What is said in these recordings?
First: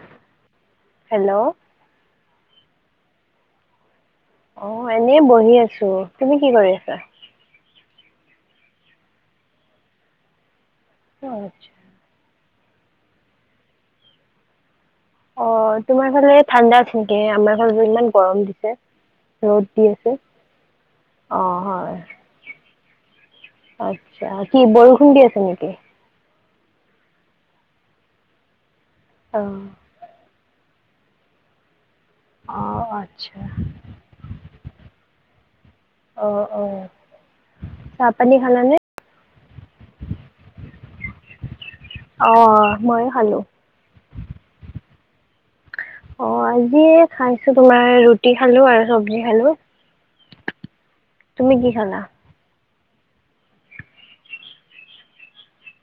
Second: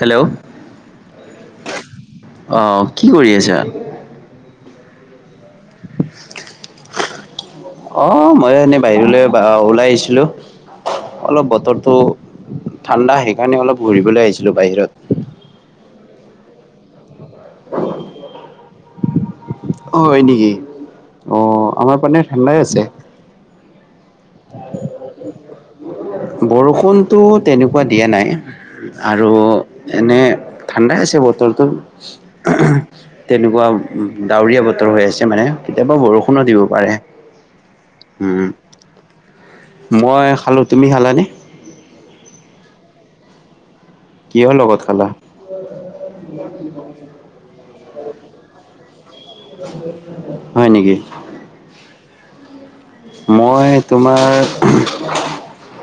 Hello? Hello আহ কি কৰি আছাঁ? অ' এনেই বহি আছো, তুমি কি কৰি আছা? অ' মই এনেই বাহিৰলৈ ওলাই আহিছিলো, অ অলপ আচ্ছা বতৰটো ঠাণ্ডা সেইকাৰণে অলপ ঘুৰিবলৈ আহিছিলো বাহিৰত। অ' তোমাৰ ফালে ঠাণ্ডা নেকি? আমাৰ ফালে ইমান গৰম দিছে। ৰ'দ দি আছে হয় নেকি? অ' আমাৰ পিনে ঠাণ্ডাই আছে। আচ্ছা, কি বৰষুণ দি আছে নেকি? বৰষুণটো তেনেকুৱা দিয়া নাই। আৰু অ এনেই ঠাণ্ডাই আছে বতৰটো, অ আচ্ছা তেনেকুৱা উম, ডাৱৰীয়া বতৰ হৈ আছে মানে অ কেতিয়াবা দিব অ পাৰে। চাহ পানী খালানে মই খালোঁ, তুমি খালানে? অ', অ', মইও খালো। কিহৰ লগত খালোঁ। [unintelligible] অ', আজি খাইছো তোমাৰ, ৰুটি খালো আৰু চব হয় নেকি? তুমি কি খালা? মই তোমাৰ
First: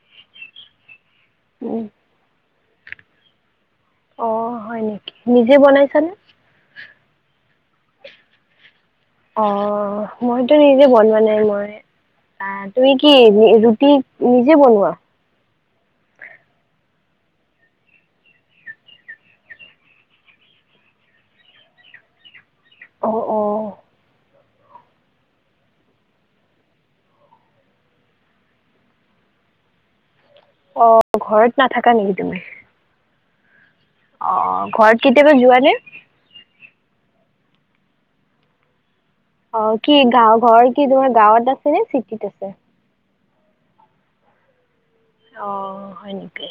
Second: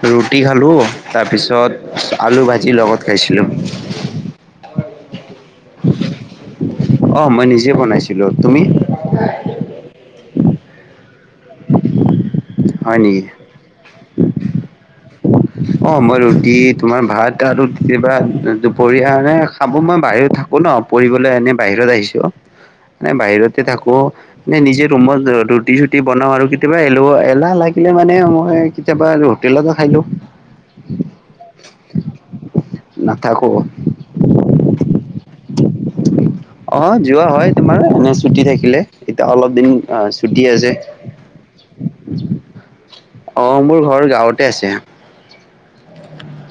ৰুটি খালো উম তাৰপিছত আলু ভাজি লগত খাইছিলোঁ। অ', হয় নেকি? নিজে বনাইছানে! অ', মই নিজে বনাইছিলো, তুমি? অ', মইতো নিজে বনোৱা নাই, মই আহ' তুমি হয় কি নেকি নি, ৰুটি নিজে বনোৱা। [unintelligible] অ', মই ৰুটি তোমাৰ ভাত আৰুত কিবা, দু-দুপৰীয়াৰে খাব মই বাহিৰত থাকি ন। পঢ়িবলৈ এনে বাহিৰত আহিছো। অ এনে অ বাহিৰতে থাকোঁ, এনে নিজে ৰুমত অ' ৰুটি-চুটি বনাও আৰু, কেতিয়াবা এলেহুৱা, এলাহ লাগিলে মানে, মই কেতিয়াবা হোটেলতো খাই দিও! অ', ঘৰত নাথাকা নেকি তুমি? নাথাকো। অ', অ', ঘৰত কেতিয়াবা যোৱা নে? অ', যোৱা হয় তোমাৰ, এনে ছুটি থাকিলে। এতিয়া অলপ অ দিন কি আহ, গাঁও ছুটি ঘৰ আছে। কি তোমাৰ গাঁৱত আছ কোনে ফিকি থৈছে। অ', মোৰ ঘৰ গাওঁতে আছে। অ', হয় নেকি?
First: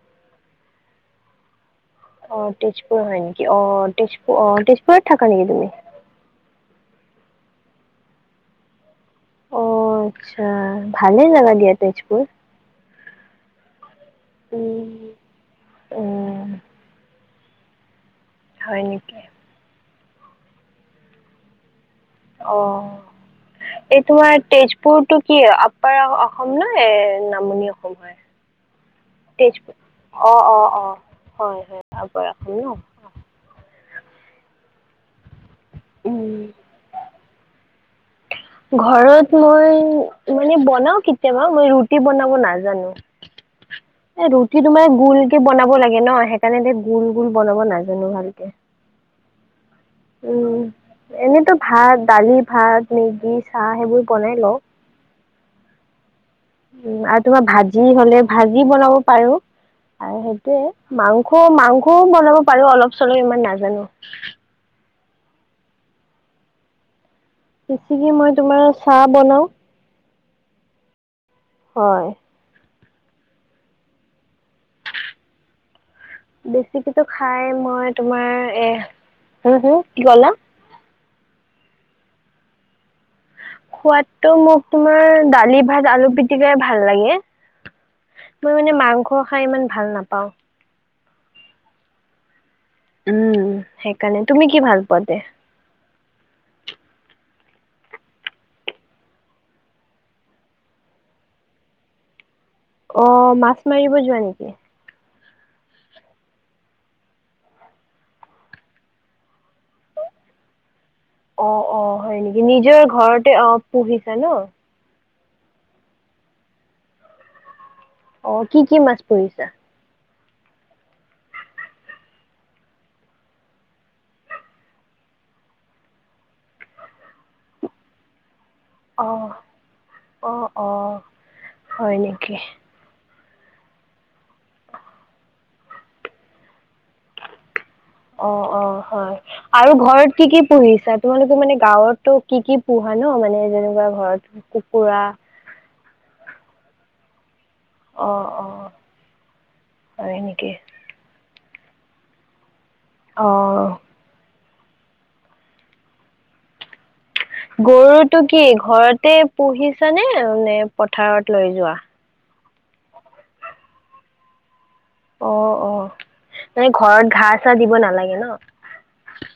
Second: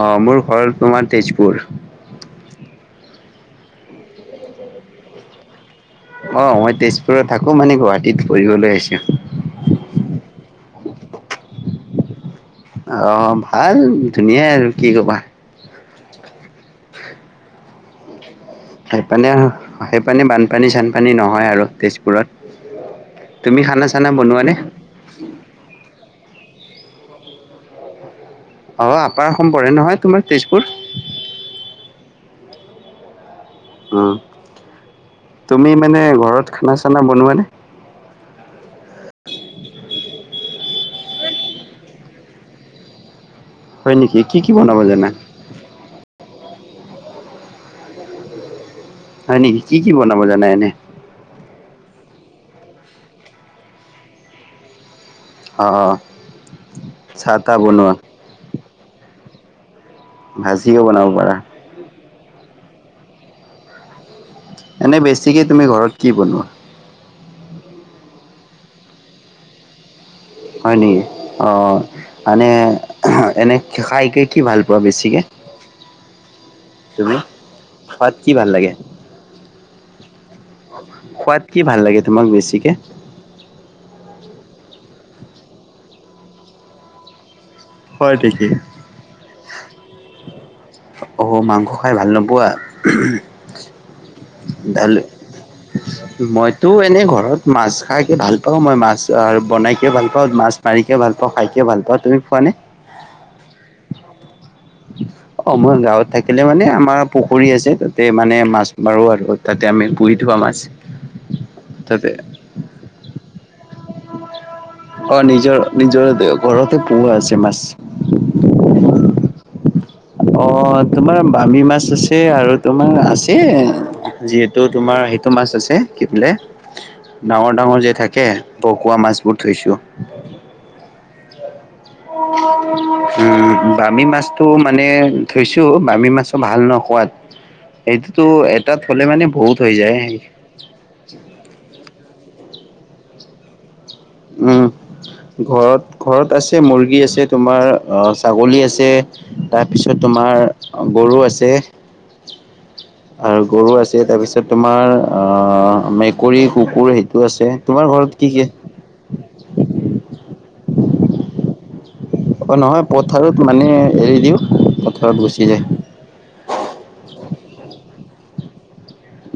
অ', মোৰ ঘৰ তোমাৰ, তেজপুৰ। অ', তেজপুৰ হয় নেকি অ', তেজপুৰ অ', তেজপুৰত থাকা নেকি তুমি? অ', মই তেজপুৰত থাকো মানে, গুৱাহাটীত ফুৰিবলৈ আহিছো। অ', আচ্ছা ভালে জাগা দিয়া তেজপুৰ। অ', ভাল ধুনীয়াই আৰু কি উম ক'বা। উম। হয় নেকি? সেইপানে আৰু, সেইপানে বানপানী চানপানী নহয় আৰু, তেজপুৰত। অ তুমি খানা-চানা বনোৱানে? পুৰতো কি, আপ্পাৰ অ-অসম নাই, নামনি অসম হয়। অ', আপাৰ অসম পৰে তেজপুৰ। নহয় তোমাৰ অ', তেজপুৰ। অ', অ', হয় হয় আকৌ ৰাখো ন। উম, তুমি মানে উম, ঘৰত খানা-চানা বনোৱানে? ঘৰত মই মানে বনাও কেতিয়াবা মই ৰুটি বনাব নাজানো। হয় নেকি এ কি কি ৰুটি বনাব তোমাৰ জানা? গোলকে বনাব লাগে ন, সেইকাৰণে যে গোল, গোল বনাব নাজানো ভালকে। হয় নেকি? কি কি বনাব জানা উম এনে। এনেতো ভাত, দালি, ভাত, মেগী, চাহ সেইবোৰ বনাই লওঁ। অ', অ', অ'। উম, আৰু তোমাৰ ভাজি হ'লে, ভাজি বনাব পাৰো। আৰু সেইটোয়ে। ভাজিও বনাব পাৰা। মাংস, মাংসও বনাব পাৰো অলপ-চলপ ইমান নাজান। এনে বেছিকে তুমি ঘৰত কি বনোৱা। সিখিনি মই তোমাৰ চাহ বনাও। হয় নি? অঁ। হয় মানে এনে খাইকে কি ভাল পোৱা বেছিকে? বেছিকেতো তুমি? খাই মই খোৱাত কি ভাল তোমাৰ এ লাগে? হুম' হুম' কি কলা? খোৱাত কি ভাল লাগে তোমাক বেছিকে? খোৱাদটো মোক তোমাৰ দালি ভাত আলু পিটিকাই ভাল লাগে। হয় নেকি? মই মানে মাংস খাই ইমান ভাল নাপাওঁ। অহ' মাংস খাই ভাল নোপোৱা? উম' সেইকাৰণে, তুমি কি ভাল তেতিয়াহ'লে পোৱা তে? মইতো এনেই ঘৰত মাছ খাইকে ভাল পাওঁ, মই মাছ বনাইকে ভাল পাওঁ, মাছ- মাৰিকে ভাল পাওঁ খাই কে ভাল পাওঁ, তুমি পোৱা নে? অ' মাছ মাৰিব যোৱা নেকি? অঁ মই গাঁৱত থাকিলে মানে আমাৰ পুখুৰী আছে তাতে মানে মাছ মাৰো আৰু। তাতে আমি পুহি থোৱা মাছ। অঁ অঁ তাতে হয় নেকি? নিজৰ ঘৰতে অঁ পুহিছা ন। অঁ নিজৰ নিজৰ ঘৰতে পোহা আছে মাছ। অ' কি কি মাছ পুহিছা? অ' তোমাৰ বামি মাছ আছে আৰু তোমাৰ আছে- যিহেতু তোমাৰ সেইটো মাছ আছে, কি বোলে? ডাঙৰ ডাঙৰ যে থাকে- টকোৱা অ মাছ বহুত থৈছো। অ অ হয় নেকি? উম' বামি মাছটো মান- নে থৈছো, বামি মাছো ভাল ন সোৱাদ। সেইটোতো অ এটা থলে মানে বহুত হৈ যায়। পুঁহিছা, তোমালোকে মানে গাঁৱতো কি কি পোহা ন মানে যেনেকুৱা ঘৰত উম কুকুৰা? ঘৰত ঘৰত আছে মুৰ্গী আছে তোমাৰ- অঁ ছাগলী আছে তাৰপিছত হয় তোমাৰ নেকি গৰু আছে। আৰু অঁ গৰু আছে তাৰ পিছত তোমাৰ অঁ মেকুৰী, কুকুৰ হেই- গৰুটো কি ঘৰতে পুহিছানে নে পথাৰত লৈ যোৱা? অ নহয় পথাৰত মানে এৰি দিওঁ। পথাৰত অ গুচি যায় অ, তুমি ঘৰত ঘাঁহ-চা দিব নালাগে ন?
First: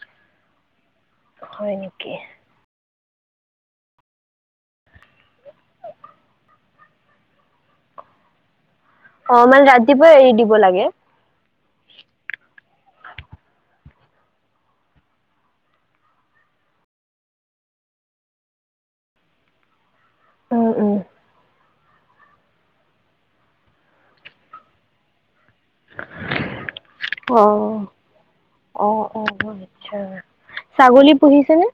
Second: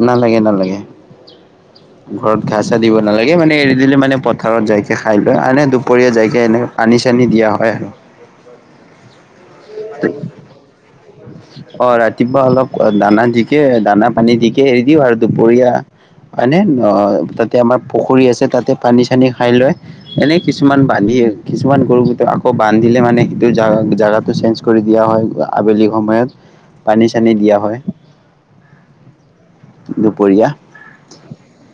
নালাগে নালাগে, হয় নেকি ঘৰত- ঘাঁহ-চা দিব নালাগে মানে এৰি দিলে মানে পথাৰত যাইকে খাই লয়। এনে দুপৰীয়া যাইকে এনে- পানি-চানি দিয়া হয় আৰু। অঁ মানে ৰাতিপুৱাই এৰি দিব লাগে। অঁ ৰাতিপুৱা অলপ দানা দিকে দানা-পানী দিকে এৰি দিওঁ আৰু দুপৰীয়া। হয়নে, তাতে আমাৰ পুখুৰী আছে তাতে পানী-চানী খাই লয়। এনেই অঁ কিছুমান বান্ধি- কিছুমান গৰু কিটা আকৌ বান্ধিলে মানে সেইটো জা-জাগাটো চেঞ্জ কৰি দিয়া হয় আবেলি সময়ত। পানী-চানী দিয়া হয়। অঁ অঁ আটছা, দুপৰীয়া ছাগলী পুহিছেনে?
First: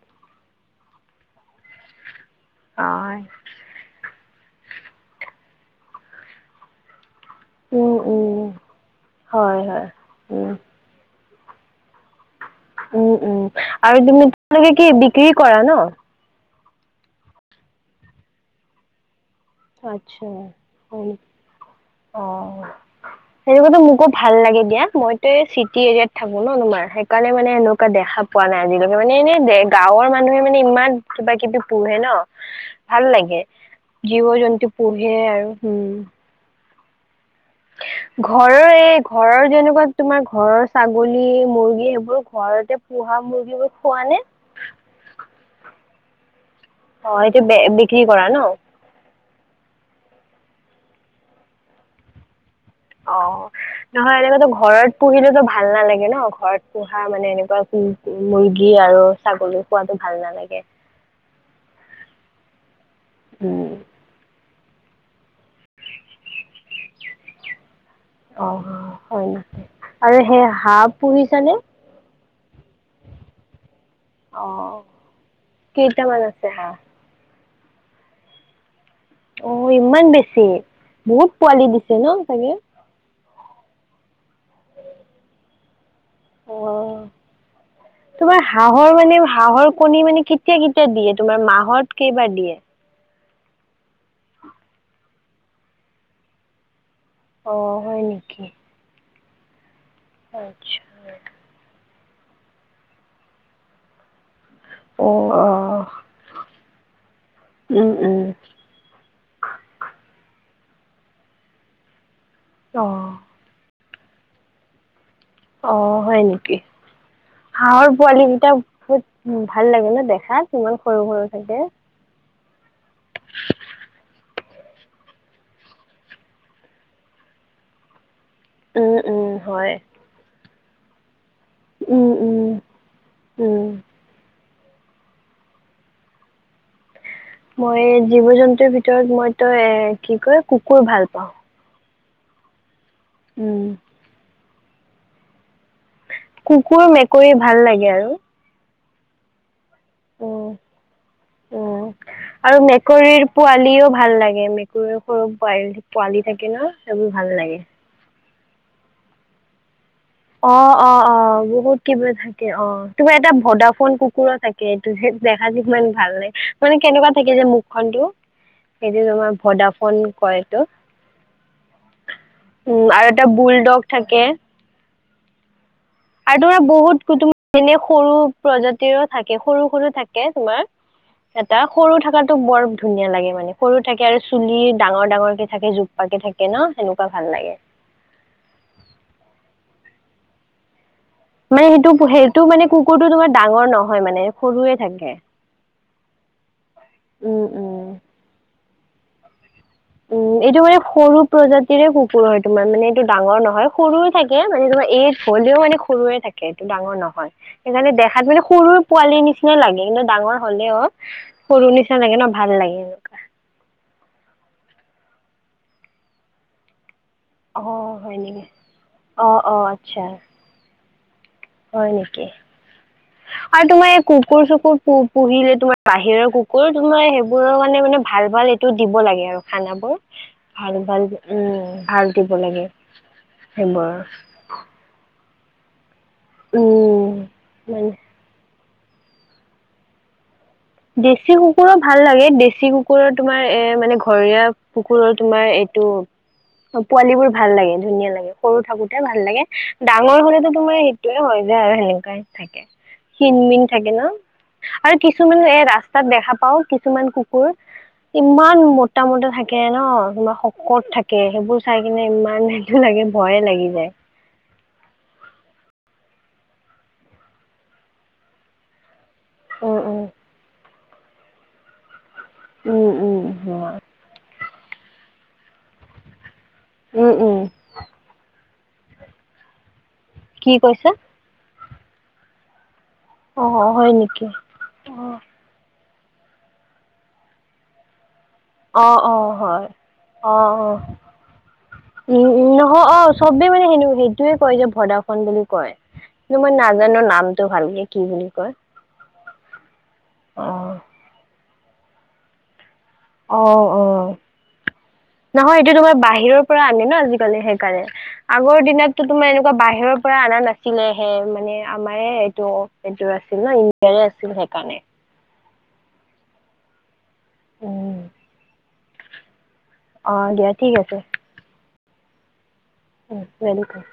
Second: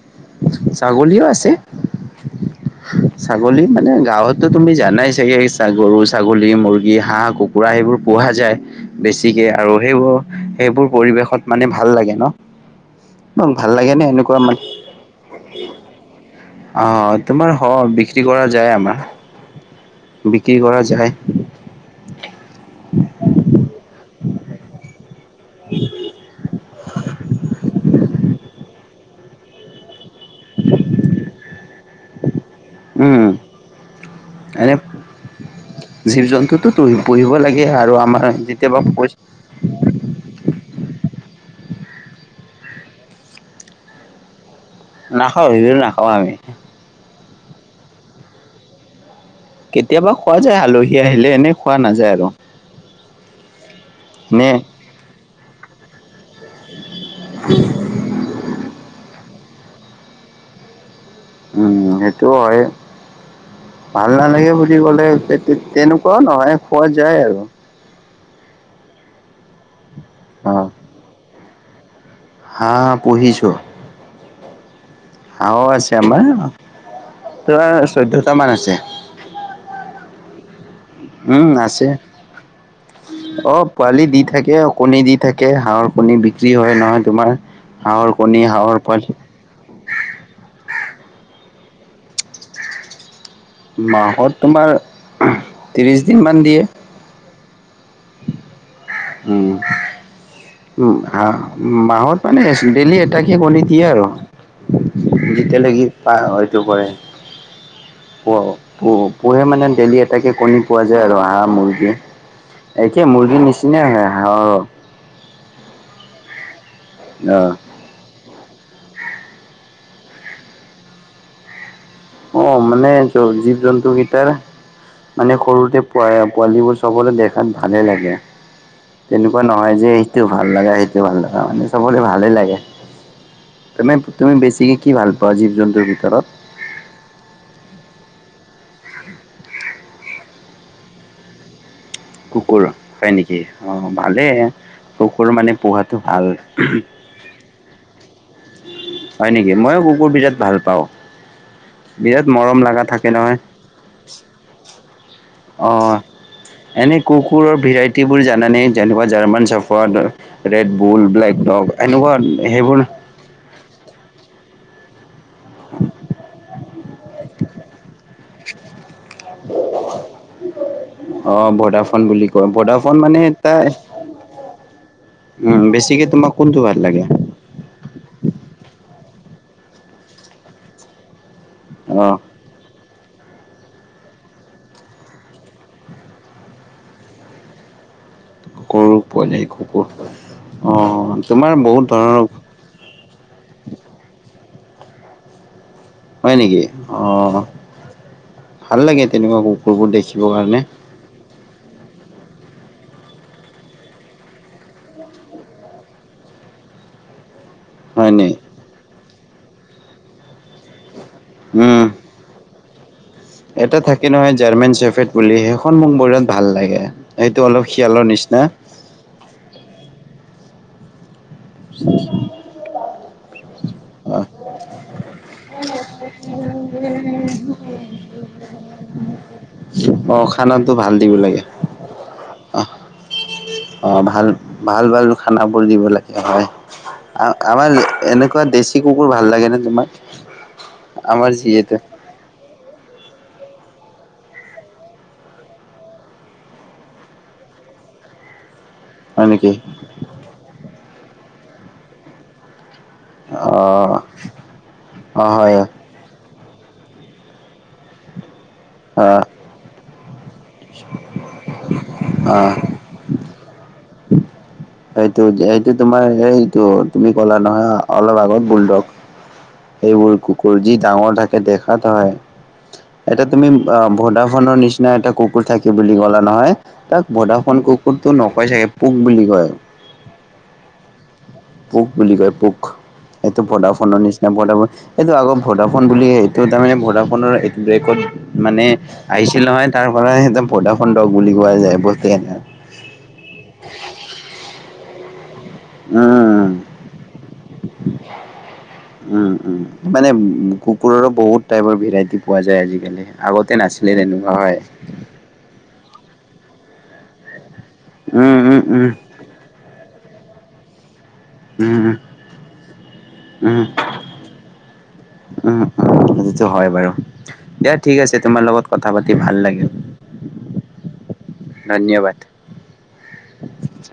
ছাগলীও আছে। হয় ছাগ- গলী মানে গাঁৱততো তুমি জানাই ছাগে গৰু, ছাগলী, মুৰ্গী, হাঁহ, কুকু- কুৰা উম সেইবোৰ পোহা উম যায় বেছিকে, হয় আৰু হয় সেইবোৰ উম সেইবোৰ পৰিৱেশত মানে ভাল লাগে ন? উম তোমাক উম, ভাল লাগে আৰু নে তুমি এনেকুৱা মানে? তোমালোকে কি বিক্ৰী কৰা ন? অঁ তোমাৰ হ বিক্ৰী কৰা যায় আমাৰ। আচ্ছা বিক্ৰী কৰা হয় নেকি যায়। অঁ, সেনেকুৱাটো মোকো ভাল লাগে দিয়া, মই এই চিটি এৰিয়াত থাকো ন তোমাৰ সেই কাৰনে মানে এনেকুৱা দেখা পোৱা নাই আজিলৈকে মানে। এনে গাঁৱৰ মানুহে মানে ইমান কিবা কিবি পোহে ন? [inaudible] ভাল লাগে, জীৱ জন্তু এনে পোহে আৰু উম। জীৱ জন্তুটো তো পুহি পুহিব লাগে আৰু আমাৰ ঘৰৰ যেতিয়াবা এই পইচা ঘৰৰ যেনেকুৱা তোমাৰ ঘৰৰ ছাগলী, মুৰ্গী সেইবোৰ ঘৰতে পোহা মুৰ্গীবোৰ খোৱা নে? নাখাওঁ সেইবোৰ নাখাওঁ আমি। অঁ, এইটো বিক্ৰী কৰা ন? কেতিয়াবা খোৱা যায় আলহী আহিলে এনে খোৱা নাযায় আৰু। অঁ, নহয় এনেকুৱাটো নে ঘৰত পুহিলেতো ভাল নালাগে ন ঘৰত পোহা মানে এনেকুৱা মুৰ্গী আৰু ছাগলী পোৱালী ভাল নালাগে। তাকে। উম সেইটো হয়। উম ভাল নালাগে বুলি ক'লে তেনেকুৱাও নহয় খোৱা যায় আৰু। অঁ, হয় আৰু সেই অ', হাঁহ পুহিছানে? হাঁহ পূহিছোঁ। অঁ। হাঁহয়ো আছে আমাৰ, তোমাৰ চৈধ্যটা মান আছে। অ ইমান বেছি। বহুত উম পোৱালি আছে। দিছে ন চাগে? অঁ পোৱালি দি থাকে, অ কণী দি থাকে, হাঁহৰ কণী বি ক্ৰী অ হয় নহয় তোমাৰ, হাঁহৰ তোমাৰ কণী হাঁহৰ মানে পোৱালি। হাঁহৰ কণী মানে কেতিয়া কেতিয়া দিয়ে তোমাৰ মাহত কেইবাৰ দিয়ে? মাহত তোমাৰ ত্ৰিশ দিনমান দিয়ে। অ হয় নেকি? উম। আটছ উম, হাঁহ মাহত মানে ডেইেলি এটাকে কনি দিয়ে আৰু। অ অ যেতিয়ালৈকি পায় এইটো হয়, উম উম প পু পূহে মানে ডেইলি এটাকে কণী পোৱা যায় আৰু হাঁহ মুৰ্গী অ একে মুৰ্গীৰ নিচ কোনে হাঁহে হাঁহক? অ, হয় নেকি? অঁ। হাঁহৰ পোৱালি কেইটা বহুত ভাল লাগে ন দেখাত ইমান সৰু সৰু থাকে? অঁ, মানে জীৱ জন্তুকেইটাৰ মানে সৰুতে পোৱা পোৱালিবোৰ চবৰে দেখাত ভালেই লাগে। উম উম তেনেকুৱা হয় নহয় যে সেইটো ভাল লগা, সেইটো ভাল লগা মানে চবৰে উম ভালেই উম লাগে। উম তুমি তুমি বেছিকি কি ভাল পোৱা জীৱ জন্তুৰ ভিতৰত? মই জীৱ জন্তুৰ ভিতৰত মই তই এ কি কয় কুকুৰ ভাল পাওঁ। কুকুৰ হয় নেকি? উম, অঁ ভালেই কুকুৰ মানে পোহাটো ভাল। কৈয়ে ভাল লাগে আৰু। হয় নেকি? মইও কুকুৰ বিৰাট উম ভাল পাও উম বিৰাট আৰু মৰম লগা থাকে মেকুৰীৰ নহয়। পোৱালিও ভাল লাগে মেকুৰীৰ সৰু অ পোৱালি থাকে ন সেইবোৰ ভাল লাগে। তিবোৰ জাননে? যেনেকুৱা জাৰ্মান চাৰ্ফাদ। অ ৰেড অ বুল, অ ব্লেক ডগ বহুত কিবা এনেকুৱা থাকে অ সেইবোৰ তোমাৰ এটা ভ'দা ফোন কুকুৰৰ টাইপ কে, ইমান ভাল ন? মানে কেনেকুৱা থাকে যে মুখখনতো। সেইটো তোমাৰ ভ'দাফন কয়টো। অ ভডাফোন বুলি কয় উম, ভডাফোন আৰু মানে এটা তাৰ বুলডগ থাকে। উম, বেছিকে তোমাক আৰু কোনটো তোমাৰ ভাল বহুত লাগে কুকুৰ এনে সৰু প্ৰজাতিৰো থাকে সৰু, সৰু থাকে তোমাৰ। এটা সৰু অ থকাতো বৰ ধুনীয়া লাগে, মানে সৰু থাকে আৰু চুলি ডাঙৰ, ডাঙৰ কে থাকে ন সেনেকুৱা ভাল লাগে। গৰু পোৱালী কুকুৰ পোৱালী অ' তোমাৰ মানে বহুত সেইটো ধৰণৰ সেইটো মানে কুকুৰটো তোমাৰ ডাঙৰ নহয় মানে সৰুয়ে থাকে। হয় নেকি? উম অ' উম ভাল লাগে তেনেকুৱা কুকুৰবোৰ উম দেখিবৰ এইটো কাৰণে। মানে সৰু প্ৰজাতিৰে কুকুৰ হয় তোমাৰ মানে, এইটো ডাঙৰ নহয় সৰুৱে থাকে মানে তোমাৰ এ'জ হলেও মানে সৰুৱে থাকে। এইটো ডাঙৰ নহয়। সেইকাৰণে হয় দেখাত নি মানে সৰুৰ পোৱালিৰ নিচিনা লাগে কিন্তু ডাঙৰ হ'লেও। সৰু উম নিচনা লাগে ন ভাল লাগে। এটা থাকে নহয় জাৰ্মান চেফেট বুলি, সেইখন মোক মোৰ বিৰাত ভাল লাগে এইটো অলপ শিয়ালৰ নিচিনা? অ'অ' আচ্ছা। হয় নেকি? [unintelligible] আৰু তোমাৰ এই অ কুকুৰ-চুকুৰ প পুহিলে তোমাৰ বাহিৰৰ কুকুৰ তোমাৰ সেইবোৰৰ মানে, মানে ভাল, ভাল টো দিব লাগে আৰু খানাবোৰ অ খানাটো ভাল, ভাল দিব লাগে উম, ভাল দিব অ লাগে। সেইবোৰ অ' ভাল, ভাল, ভাল খানাবোৰ দিব লাগে। হয় উম আমাৰ মানে এনেকুৱা দেশী কুকুৰ ভাল লাগেনে তোমাৰ? দেশী কুকুৰো ভাল লাগে দেশী কুকুৰ কুকুৰৰ তোমাৰ এ মানে ঘৰীয়া কুকুৰৰ তোমাৰ এইটো অ' পোৱালী বোৰ ভাল লাগে ধুনীয়া লাগে সৰু থাকোতে। ভাল হয় লাগে, নেকি ডাঙৰ হ'লেতো তোমাৰ সেইটয়ে হয় যে আৰু সেনেকুৱা থাকে। ক্ষিনমিন থাকে অ', ন? আৰু অ', কিছুমান হয় ৰাস্তাত দেখা পাওঁ কিছুমান কুকুৰ ইমান মোটা, অ', মোটা থাকে ন? শকত থাকে সেইবোৰ চাই কিনে ইমান অ'। সেইটো লাগে ভয়ে লাগি যায়। এইটো তোমাৰ এইটো তুমি কলা নহয় অলপ আগত বোল ডগ। উম উম। সেইবোৰ কুকুৰ যি ডাঙৰ থাকে দেখাত হয়। উম, উম এটা তুমি অ' ভদাফনৰ নিচিনা এটা কুকুৰ থাকে বুলি ক'লা নহয় উম তাক উম ভদাফন কুকুৰ কতো পোক বুলি কয়। কি কৈছা? পোক বুলি কয় পোক এইটো অ হয় ভোদাফোনৰ নেকি? নিচিনা ভোডাফোন এইটো আগত ভডাফোন বুলি এইটো তাৰমানে ভডাফোনৰ বেকড মানে অ অ অ আহিছিল হয়। নহয় তাৰ পৰাই অ একদম অ ভোডাফোন ডগ বুলি কোৱা যায় উম [unintelligible] উম নহয় অ চবেই মানে সেই সেইটোয়ে কয় যে ভদাফোন বুলি কয় কিন্তু মই উম। নাজানো নামটো ভালকে কি বুলি কয় উম উম মানে অ। কুকুৰৰো বহুত টাইপৰ ভেৰাইটি পোৱা যায় আজিকালি। অ আগতে অ নাছিলে তেনেকুৱা হয়। নহয় এইটোতো তোমাৰ বাহিৰৰ পৰা আনে ন আজিকালি সেই কাৰণে উম, আগৰ উম, উম, দিনততো তোমাৰ এনেকুৱা বাহিৰৰ পৰা অনা নাছিলে সেই মানে উম, আমাৰে এইটো এইটোৰ আছিল ন উম, ইণ্ডিয়াৰে আছিল সেইকাৰণে। উম উম সেইটোটো হয় বাৰু দিয়া ঠিক উম আছে তোমাৰ লগত কথা পাতি ভাল লাগিল। অ দিয়া ঠিক আছে। ধন্যবাদ! উম ৱেলকাম।